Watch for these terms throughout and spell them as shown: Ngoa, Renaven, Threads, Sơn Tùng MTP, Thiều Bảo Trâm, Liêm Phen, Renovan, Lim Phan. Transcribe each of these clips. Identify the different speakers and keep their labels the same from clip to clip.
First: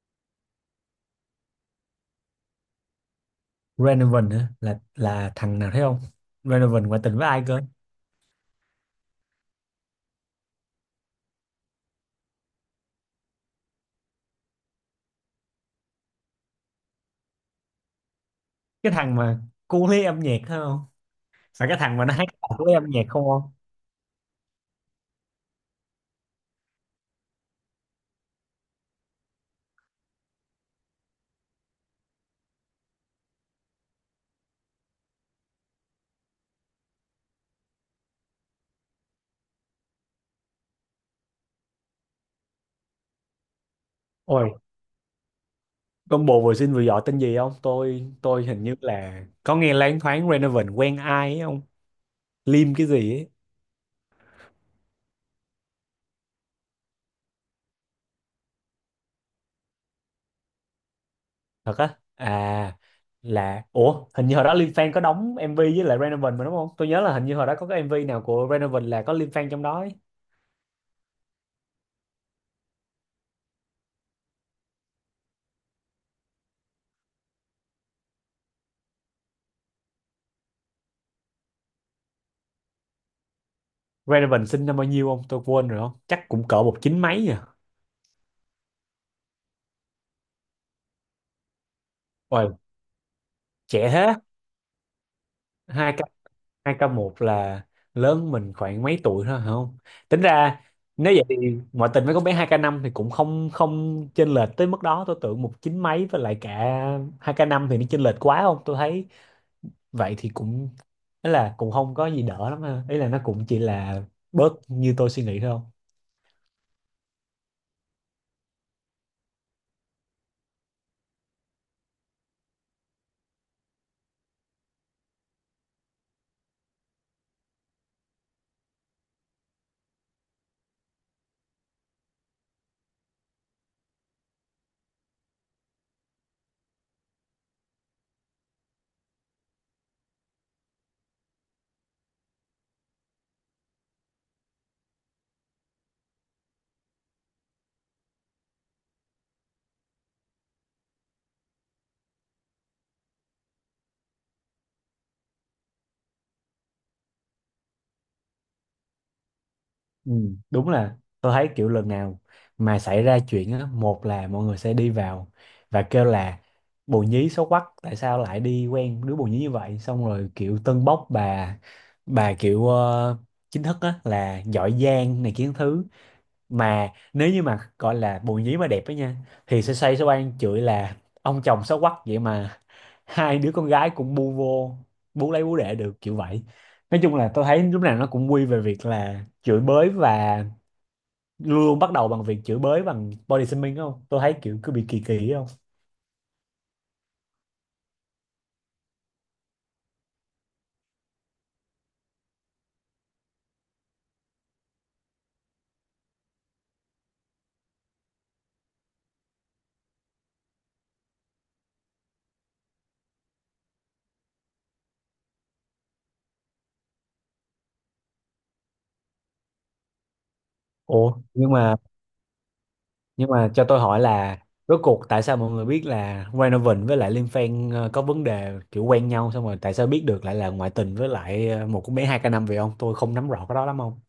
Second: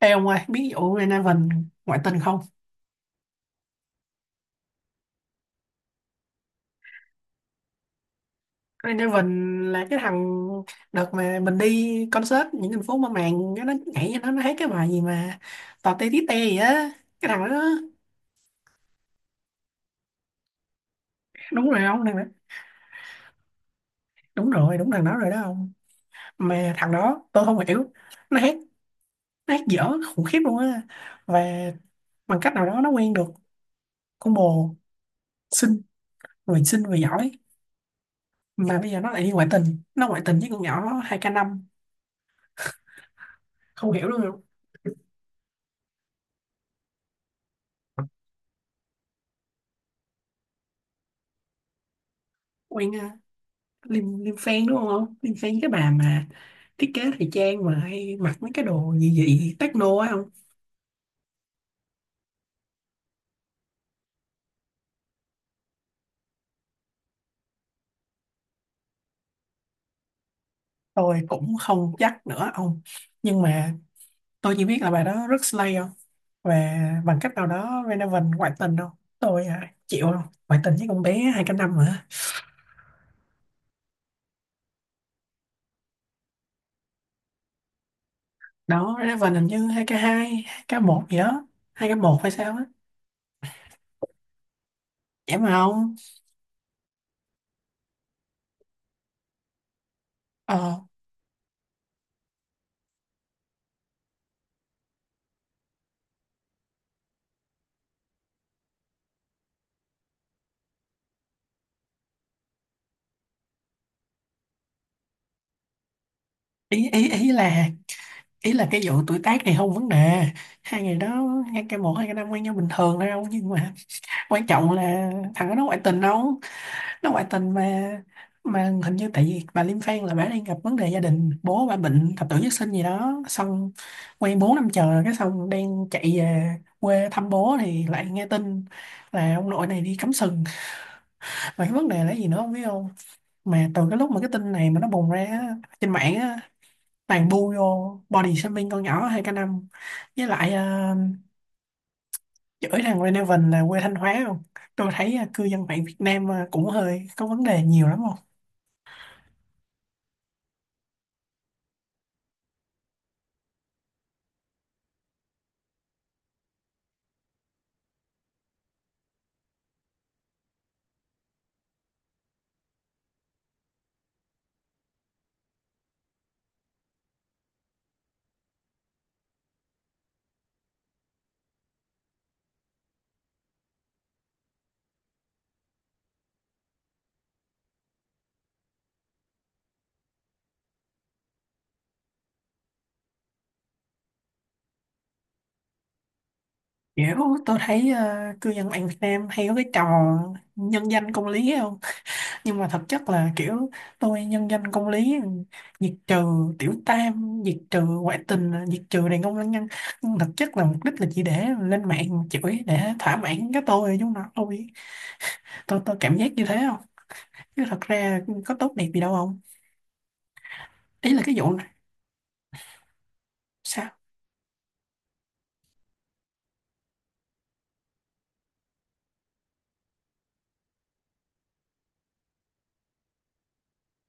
Speaker 1: Ê ông ơi, biết vụ Renaven ngoại tình không?
Speaker 2: Renovan hả? Là thằng nào thấy không? Renovan ngoại tình với ai cơ?
Speaker 1: Renaven là cái thằng đợt mà mình đi concert những thành phố mà màng nó nhảy cho nó hát cái bài gì mà tò te tí te gì á, cái thằng đó.
Speaker 2: Cái thằng mà cu lấy âm nhạc thấy không? Phải
Speaker 1: Đúng
Speaker 2: cái
Speaker 1: rồi
Speaker 2: thằng
Speaker 1: ông,
Speaker 2: mà nó
Speaker 1: thằng đó.
Speaker 2: hát cùng với âm nhạc không không
Speaker 1: Đúng rồi, đúng thằng đó rồi, đó ông. Mà thằng đó tôi không hiểu, nó hát nó hát dở khủng khiếp luôn á. Và bằng cách nào đó nó quen được con bồ xinh, người xinh người giỏi, mà bây giờ nó lại đi ngoại tình với con nhỏ hai k năm, không hiểu luôn.
Speaker 2: Ôi, combo vừa xinh vừa giỏi tên gì không? Tôi hình như là có nghe loáng thoáng Renovan quen ai ấy không? Lim cái
Speaker 1: Quen
Speaker 2: gì ấy.
Speaker 1: Liêm Liêm Phen đúng không? Liêm Phen cái bà mà thiết kế thời trang mà hay mặc mấy cái đồ gì dị techno á không?
Speaker 2: Thật á? À, là ủa hình như hồi đó Lim Phan có đóng MV với lại Renovan mà đúng không? Tôi nhớ là hình như hồi đó có cái MV nào của Renovan là có Lim Phan trong đó ấy.
Speaker 1: Tôi cũng không chắc nữa ông. Nhưng mà tôi chỉ biết là bà đó rất slay không? Và bằng cách nào đó Renovan ngoại tình đâu. Tôi chịu không? Ngoại tình với con bé hai k năm hả?
Speaker 2: Renovan sinh năm bao nhiêu không tôi quên rồi, không chắc cũng cỡ một chín mấy à.
Speaker 1: Đó, Renovan hình như hai k hai 2K1 gì đó. Hai k một hay
Speaker 2: Ôi,
Speaker 1: sao á?
Speaker 2: trẻ thế.
Speaker 1: Vậy mà không?
Speaker 2: Hai hai k một là lớn mình khoảng mấy tuổi thôi hả không? Tính ra
Speaker 1: Ờ,
Speaker 2: nếu vậy thì ngoại tình với con bé hai k năm thì cũng không không chênh lệch tới mức đó. Tôi tưởng một chín mấy với lại cả hai k năm thì nó chênh lệch quá không? Tôi thấy vậy thì cũng ấy là cũng không có gì đỡ lắm ha. Ý là nó cũng chỉ là bớt như tôi suy nghĩ thôi.
Speaker 1: ý, ý, ý là ý là cái vụ tuổi tác này không vấn đề. Hai ngày đó hai k một hai k năm quen nhau bình thường thôi không. Nhưng mà quan trọng là thằng đó nó ngoại tình đâu, nó ngoại tình mà. Mà hình như tại vì bà Liêm Phan là bà đang gặp vấn đề gia đình, bố bà bệnh thập tử nhất sinh gì đó, xong quen 4 năm trời, cái xong đang chạy về quê thăm bố thì lại nghe tin là ông nội này đi cắm sừng. Mà cái vấn đề là gì nữa không biết không. Mà từ cái lúc mà cái tin này mà nó bùng ra á, trên mạng á, toàn bu vô body shaming con nhỏ hai k năm. Với lại chửi thằng Renevan là quê Thanh Hóa không? Tôi thấy à, cư dân mạng Việt Nam à, cũng hơi có vấn đề nhiều lắm không?
Speaker 2: Ừ, đúng là tôi thấy kiểu lần nào mà xảy ra chuyện á, một là mọi người sẽ đi vào và kêu là bồ nhí xấu quắc, tại sao lại đi quen đứa bồ nhí như vậy, xong rồi kiểu tâng bốc Bà kiểu chính thức á là giỏi giang này, kiến thứ. Mà nếu như mà gọi là bồ nhí mà đẹp ấy nha thì sẽ say, sẽ oan chửi là ông chồng xấu quắc vậy mà hai đứa con gái cũng bu vô, bu lấy bú đẻ được kiểu vậy. Nói chung là tôi thấy lúc nào nó cũng quy về việc là chửi bới, và luôn bắt đầu bằng việc chửi bới bằng body shaming không? Tôi thấy kiểu cứ bị kỳ kỳ ấy không?
Speaker 1: Kiểu tôi thấy à, cư dân mạng Việt Nam hay có cái trò nhân danh công lý không? Nhưng mà thực chất là kiểu tôi nhân danh công lý, diệt trừ tiểu tam, diệt trừ ngoại tình, diệt trừ đàn ông lăng nhăng. Nhưng thực chất là mục đích là chỉ để lên mạng chửi để thỏa mãn cái tôi chúng nó thôi. Tôi cảm giác như thế không? Chứ thật ra có tốt đẹp gì đâu không? Ý
Speaker 2: Ủa
Speaker 1: là cái vụ
Speaker 2: nhưng
Speaker 1: này
Speaker 2: mà nhưng mà cho tôi hỏi
Speaker 1: sao?
Speaker 2: là rốt cuộc tại sao mọi người biết là Renovan với lại Liêm Phen có vấn đề kiểu quen nhau, xong rồi tại sao biết được lại là ngoại tình với lại một cô bé hai k năm vậy ông? Tôi không nắm rõ cái đó lắm không?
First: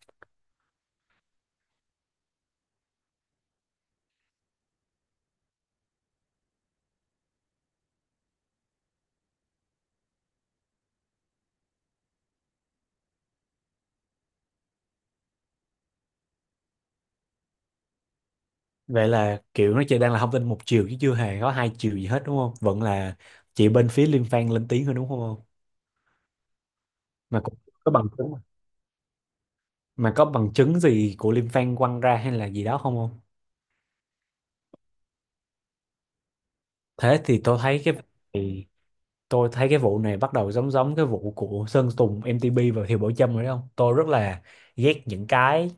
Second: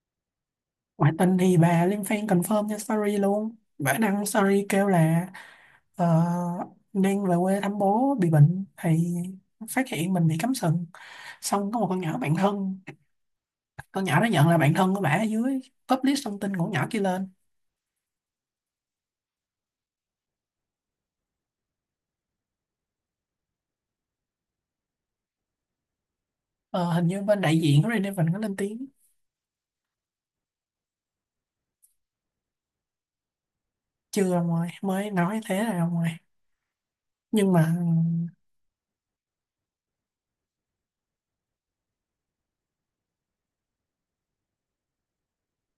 Speaker 1: Ngoại tình thì bà lên fan confirm trên story luôn. Bà đăng story kêu là ờ, đang về quê thăm bố bị bệnh, thì phát hiện mình bị cắm sừng. Xong có một con nhỏ bạn thân, con nhỏ đó nhận là bạn thân của bả, ở dưới publish thông tin của con nhỏ kia lên.
Speaker 2: Vậy là kiểu nó chỉ đang là thông tin một chiều chứ chưa hề có hai chiều gì hết đúng không? Vẫn là chị bên phía Liêm Phan lên tiếng hơn đúng không ông?
Speaker 1: Ờ, hình như bên
Speaker 2: Mà cũng
Speaker 1: đại diện của
Speaker 2: có bằng
Speaker 1: Renevan
Speaker 2: chứng
Speaker 1: có
Speaker 2: mà.
Speaker 1: lên tiếng.
Speaker 2: Mà có bằng chứng gì của Liêm Phan quăng ra hay là gì đó không không?
Speaker 1: Chưa ông ơi, mới nói thế là ông ơi.
Speaker 2: Thế thì
Speaker 1: Nhưng
Speaker 2: tôi
Speaker 1: mà
Speaker 2: thấy cái, tôi thấy cái vụ này bắt đầu giống giống cái vụ của Sơn Tùng MTP và Thiều Bảo Trâm rồi đấy không? Tôi rất là ghét những cái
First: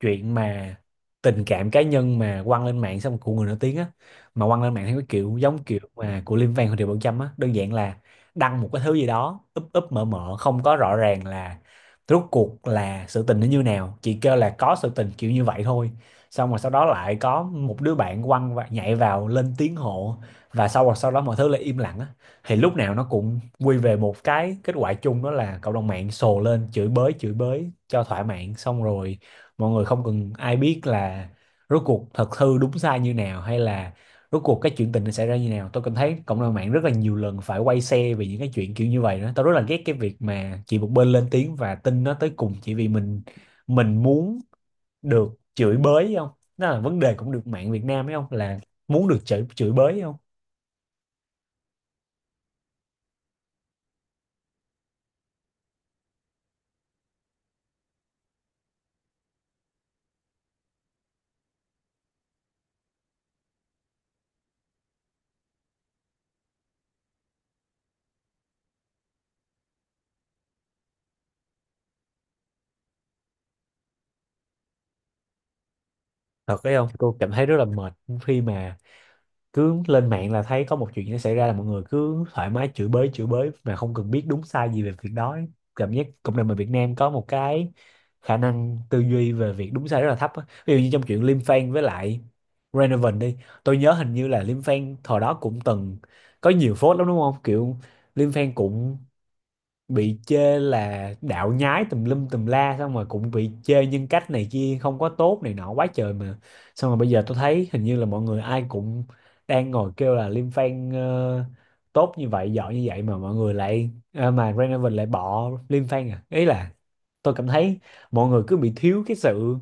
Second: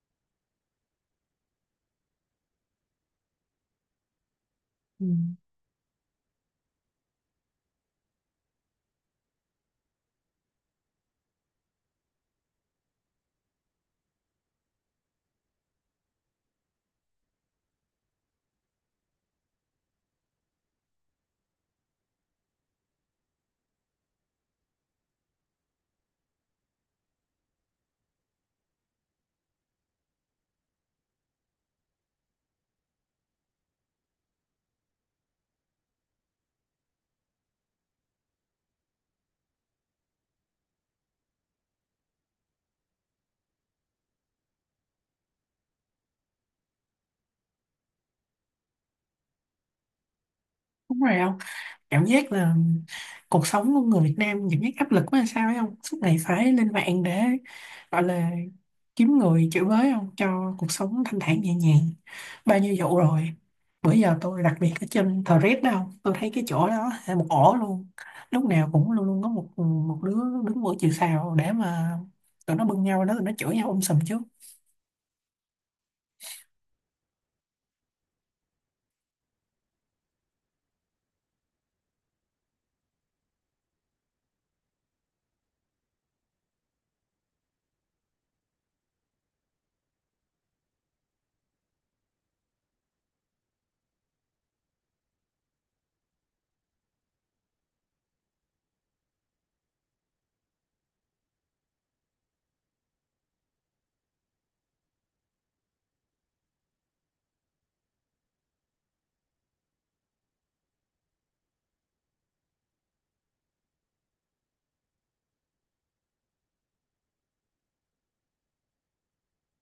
Speaker 2: chuyện mà tình cảm cá nhân mà quăng lên mạng xong của người nổi tiếng á, mà quăng lên mạng theo
Speaker 1: ừ,
Speaker 2: cái kiểu giống kiểu mà của Liêm Phan Hồ Triệu Bảo Trâm á. Đơn giản là đăng một cái thứ gì đó úp úp mở mở không có rõ ràng là rốt cuộc là sự tình nó như nào, chỉ kêu là có sự tình kiểu như vậy thôi, xong rồi sau đó lại có một đứa bạn quăng và nhảy vào lên tiếng hộ, và sau đó mọi thứ lại im lặng á. Thì lúc nào nó cũng quy về một cái kết quả chung, đó là cộng đồng mạng sồ lên chửi bới, chửi bới cho thỏa mãn, xong rồi mọi người không cần ai biết là rốt cuộc thật hư đúng sai như nào, hay là rốt cuộc cái chuyện tình nó xảy ra như nào. Tôi cảm thấy cộng đồng mạng rất là nhiều lần phải quay xe vì những cái chuyện kiểu như vậy đó. Tôi rất là ghét cái việc mà chỉ một bên lên tiếng và tin nó tới cùng chỉ vì mình, muốn được chửi bới hay không, đó là vấn đề cũng được mạng Việt Nam ấy không, là muốn được chửi, chửi bới hay không.
Speaker 1: đúng rồi. Cảm giác là cuộc sống của người Việt Nam cảm giác áp lực quá hay sao ấy không, suốt ngày phải lên mạng để gọi là kiếm người chửi bới không, cho cuộc sống thanh thản nhẹ nhàng. Bao nhiêu vụ rồi, bữa giờ tôi đặc biệt ở trên Threads đó không, tôi thấy cái chỗ đó là một ổ luôn. Lúc nào cũng luôn luôn có một một đứa đứng mũi chịu sào để mà tụi nó bưng nhau đó, tụi nó chửi nhau sùm trước.
Speaker 2: Thật đấy không, tôi cảm thấy rất là mệt khi mà cứ lên mạng là thấy có một chuyện nó xảy ra là mọi người cứ thoải mái chửi bới, chửi bới mà không cần biết đúng sai gì về việc đó ấy. Cảm giác cộng đồng người Việt Nam có một cái khả năng tư duy về việc đúng sai rất là thấp á. Ví dụ như trong chuyện Lim Fan với lại Renovan đi, tôi nhớ hình như là Lim Fan thời đó cũng từng có nhiều phốt lắm đúng không? Kiểu Lim Fan cũng bị chê là đạo nhái tùm lum tùm la, xong rồi cũng bị chê nhân cách này kia không có tốt này nọ quá trời mà. Xong rồi bây giờ tôi thấy hình như là mọi người ai cũng đang ngồi kêu là Lim Fan tốt như vậy, giỏi như vậy mà mọi người lại mà Renovation lại bỏ Lim Fan à. Ý là tôi cảm thấy mọi người cứ bị thiếu cái sự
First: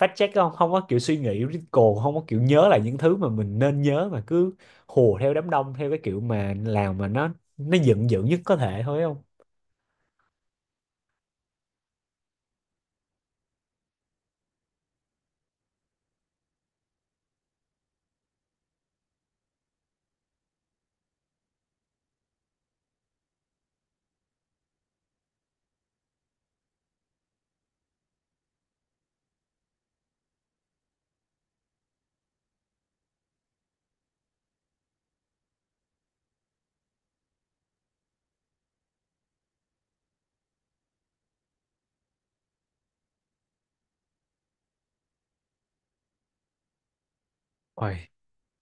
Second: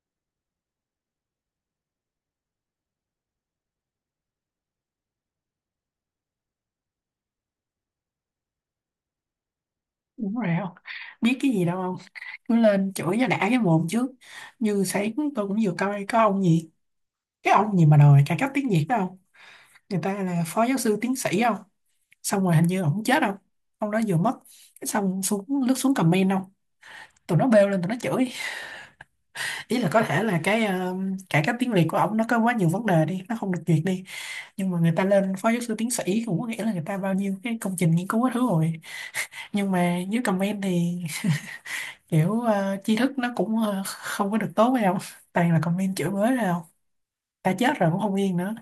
Speaker 2: fact check không, không có kiểu suy nghĩ critical, không có kiểu nhớ lại những thứ mà mình nên nhớ, mà cứ hùa theo đám đông theo cái kiểu mà làm mà nó dựng dựng nhất có thể thôi không?
Speaker 1: Đúng rồi không biết cái gì đâu không, cứ lên chửi cho đã cái mồm trước. Như sáng tôi cũng vừa coi có ông gì, cái ông gì mà đòi cải cách tiếng Việt đó không, người ta là phó giáo sư tiến sĩ không. Xong rồi hình như ổng chết không, ông đó vừa mất. Cái xong xuống lướt xuống comment không, tụi nó bêu lên tụi nó chửi. Ý là có thể là cái cải cách tiếng Việt của ổng nó có quá nhiều vấn đề đi, nó không được duyệt đi. Nhưng mà người ta lên phó giáo sư tiến sĩ cũng có nghĩa là người ta bao nhiêu cái công trình nghiên cứu hết thứ rồi. Nhưng mà dưới comment thì kiểu tri thức nó cũng không có được tốt hay không, toàn là comment chửi bới rồi không, ta chết rồi cũng
Speaker 2: Ôi,
Speaker 1: không yên nữa.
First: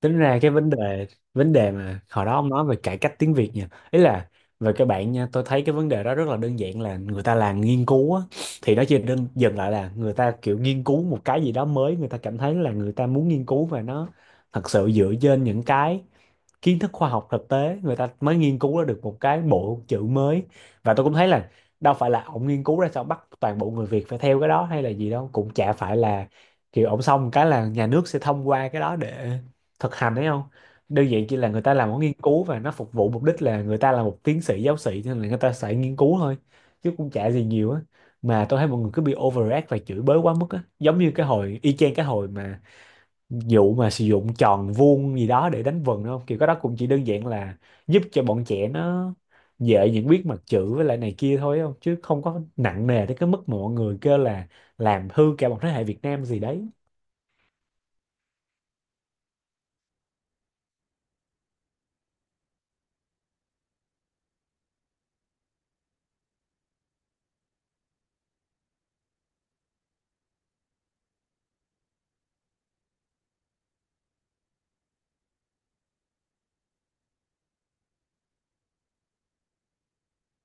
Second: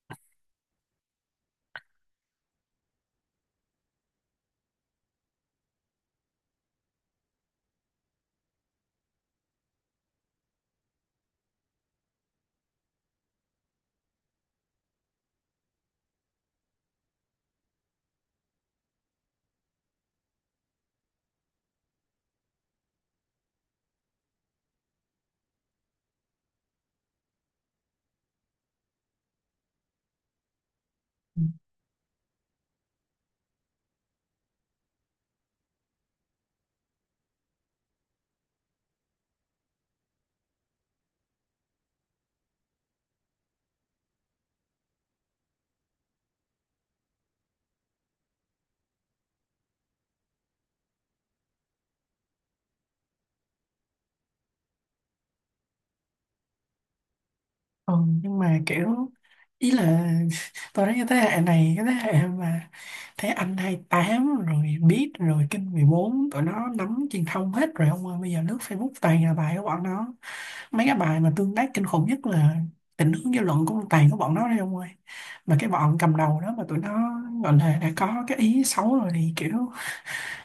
Speaker 2: tính ra cái vấn đề mà hồi đó ông nói về cải cách tiếng Việt nha, ý là về các bạn nha, tôi thấy cái vấn đề đó rất là đơn giản là người ta làm nghiên cứu á, thì nó chỉ đơn dừng lại là người ta kiểu nghiên cứu một cái gì đó mới, người ta cảm thấy là người ta muốn nghiên cứu, và nó thật sự dựa trên những cái kiến thức khoa học thực tế người ta mới nghiên cứu ra được một cái bộ chữ mới. Và tôi cũng thấy là đâu phải là ông nghiên cứu ra sao bắt toàn bộ người Việt phải theo cái đó hay là gì đâu, cũng chả phải là kiểu ông xong cái là nhà nước sẽ thông qua cái đó để thực hành đấy không? Đơn giản chỉ là người ta làm một nghiên cứu và nó phục vụ mục đích là người ta là một tiến sĩ giáo sĩ, cho nên là người ta sẽ nghiên cứu thôi, chứ cũng chả gì nhiều á. Mà tôi thấy mọi người cứ bị overreact và chửi bới quá mức á, giống như cái hồi y chang cái hồi mà vụ mà sử dụng tròn vuông gì đó để đánh vần đúng không? Kiểu cái đó cũng chỉ đơn giản là giúp cho bọn trẻ nó dễ nhận biết mặt chữ với lại này kia thôi không, chứ không có nặng nề tới cái mức mà mọi người kêu là làm hư cả một thế hệ Việt Nam gì đấy.
Speaker 1: Ừ, nhưng mà kiểu ý là tôi thấy cái thế hệ này, cái thế hệ mà thấy anh 28 rồi biết rồi kinh 14, tụi nó nắm truyền thông hết rồi ông ơi. Bây giờ lướt Facebook toàn là bài của bọn nó, mấy cái bài mà tương tác kinh khủng nhất là định hướng dư luận cũng toàn của bọn nó đấy ông ơi. Mà cái bọn cầm đầu đó mà tụi nó gọi là đã có cái ý xấu rồi thì kiểu,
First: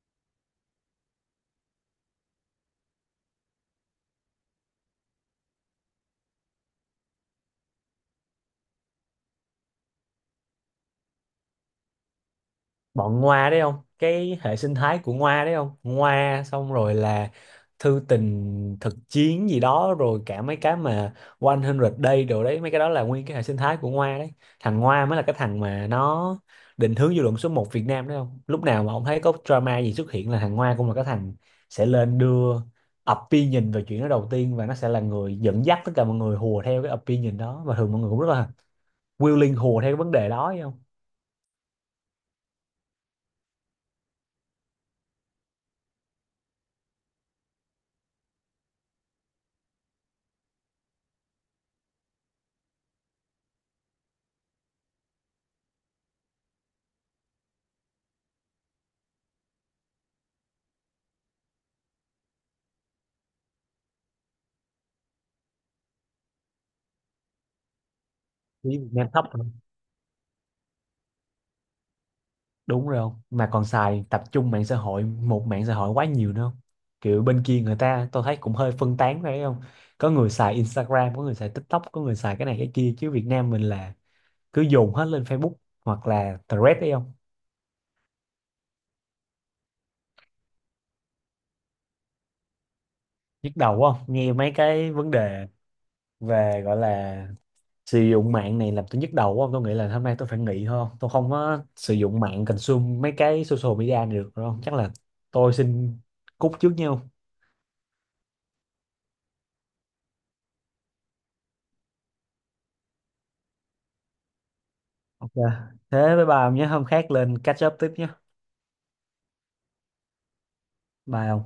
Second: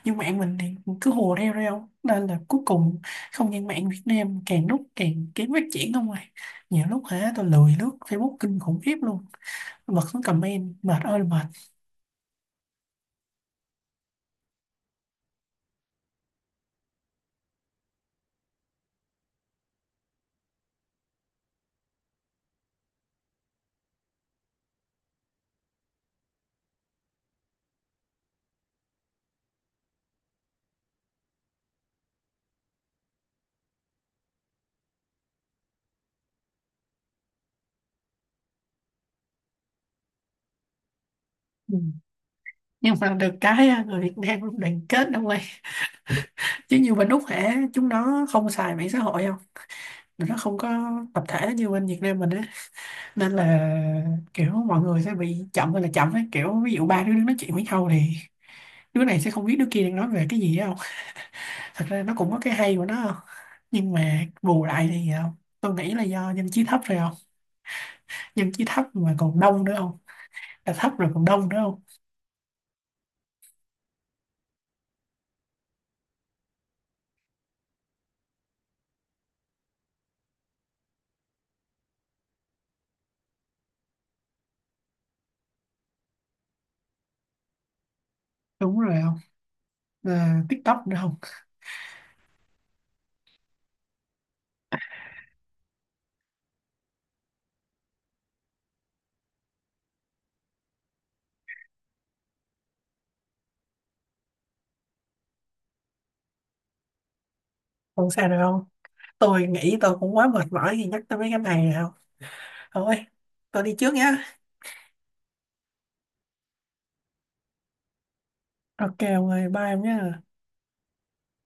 Speaker 1: nhưng mạng mình thì cứ hùa theo thôi không, nên là cuối cùng không gian mạng Việt Nam càng lúc càng kém phát triển không à. Nhiều lúc hả tôi lười lướt Facebook kinh khủng khiếp luôn, bật xuống comment mệt ơi là mệt.
Speaker 2: Bọn Ngoa đấy không, cái hệ sinh thái của Ngoa đấy không, Ngoa xong rồi là thư tình thực chiến gì đó, rồi cả mấy cái mà 100 Day đồ đấy, mấy cái đó là nguyên cái hệ sinh thái của Ngoa đấy. Thằng Ngoa mới là cái thằng mà nó định hướng dư luận số một Việt Nam đấy không? Lúc nào mà ông thấy có drama gì xuất hiện là thằng Ngoa cũng là cái thằng sẽ lên đưa opinion về chuyện đó đầu tiên, và nó sẽ là người dẫn dắt tất cả mọi người hùa theo cái opinion đó, và thường mọi người cũng rất là willing hùa theo cái vấn đề đó thấy không?
Speaker 1: Ừ. Nhưng mà được cái á, người Việt Nam luôn đoàn kết đâu ơi. Chứ như bên Úc hả chúng nó không xài mạng xã hội không, tụi nó không có tập thể như bên Việt Nam mình á, nên là kiểu mọi người sẽ bị chậm hay là chậm ấy, kiểu ví dụ ba đứa đang nói chuyện với nhau thì đứa này sẽ không biết đứa kia đang nói về cái gì á. Thật ra nó cũng có cái hay của nó không, nhưng mà bù lại thì không, tôi nghĩ là do dân trí thấp rồi không. Dân trí
Speaker 2: Đi
Speaker 1: thấp
Speaker 2: Việt Nam
Speaker 1: mà
Speaker 2: thấp.
Speaker 1: còn đông nữa không, là thấp rồi còn đông nữa không.
Speaker 2: Đúng rồi không, mà còn xài tập trung mạng xã hội, một mạng xã hội quá nhiều nữa không. Kiểu bên kia người ta tôi thấy cũng hơi phân tán phải không, có người xài Instagram, có người xài TikTok, có người xài cái này cái kia, chứ Việt Nam mình là cứ dồn hết lên Facebook hoặc là Threads đấy không.
Speaker 1: Đúng rồi không, à, TikTok nữa không.
Speaker 2: Nhức đầu quá không, nghe mấy cái vấn đề về gọi là sử dụng mạng này làm tôi nhức đầu quá không? Tôi nghĩ là hôm nay tôi phải nghỉ thôi không? Tôi không có sử dụng mạng, consume mấy cái social media này được rồi không? Chắc là tôi xin cúp trước nha.
Speaker 1: Không sao được không, tôi nghĩ tôi cũng quá mệt mỏi khi nhắc tới mấy cái này rồi. Không thôi, tôi đi trước nhá.
Speaker 2: Ok. Thế với bà nhé, hôm khác lên catch up tiếp nhé.
Speaker 1: Ok ông ơi, bye em nhé.
Speaker 2: Bye ông.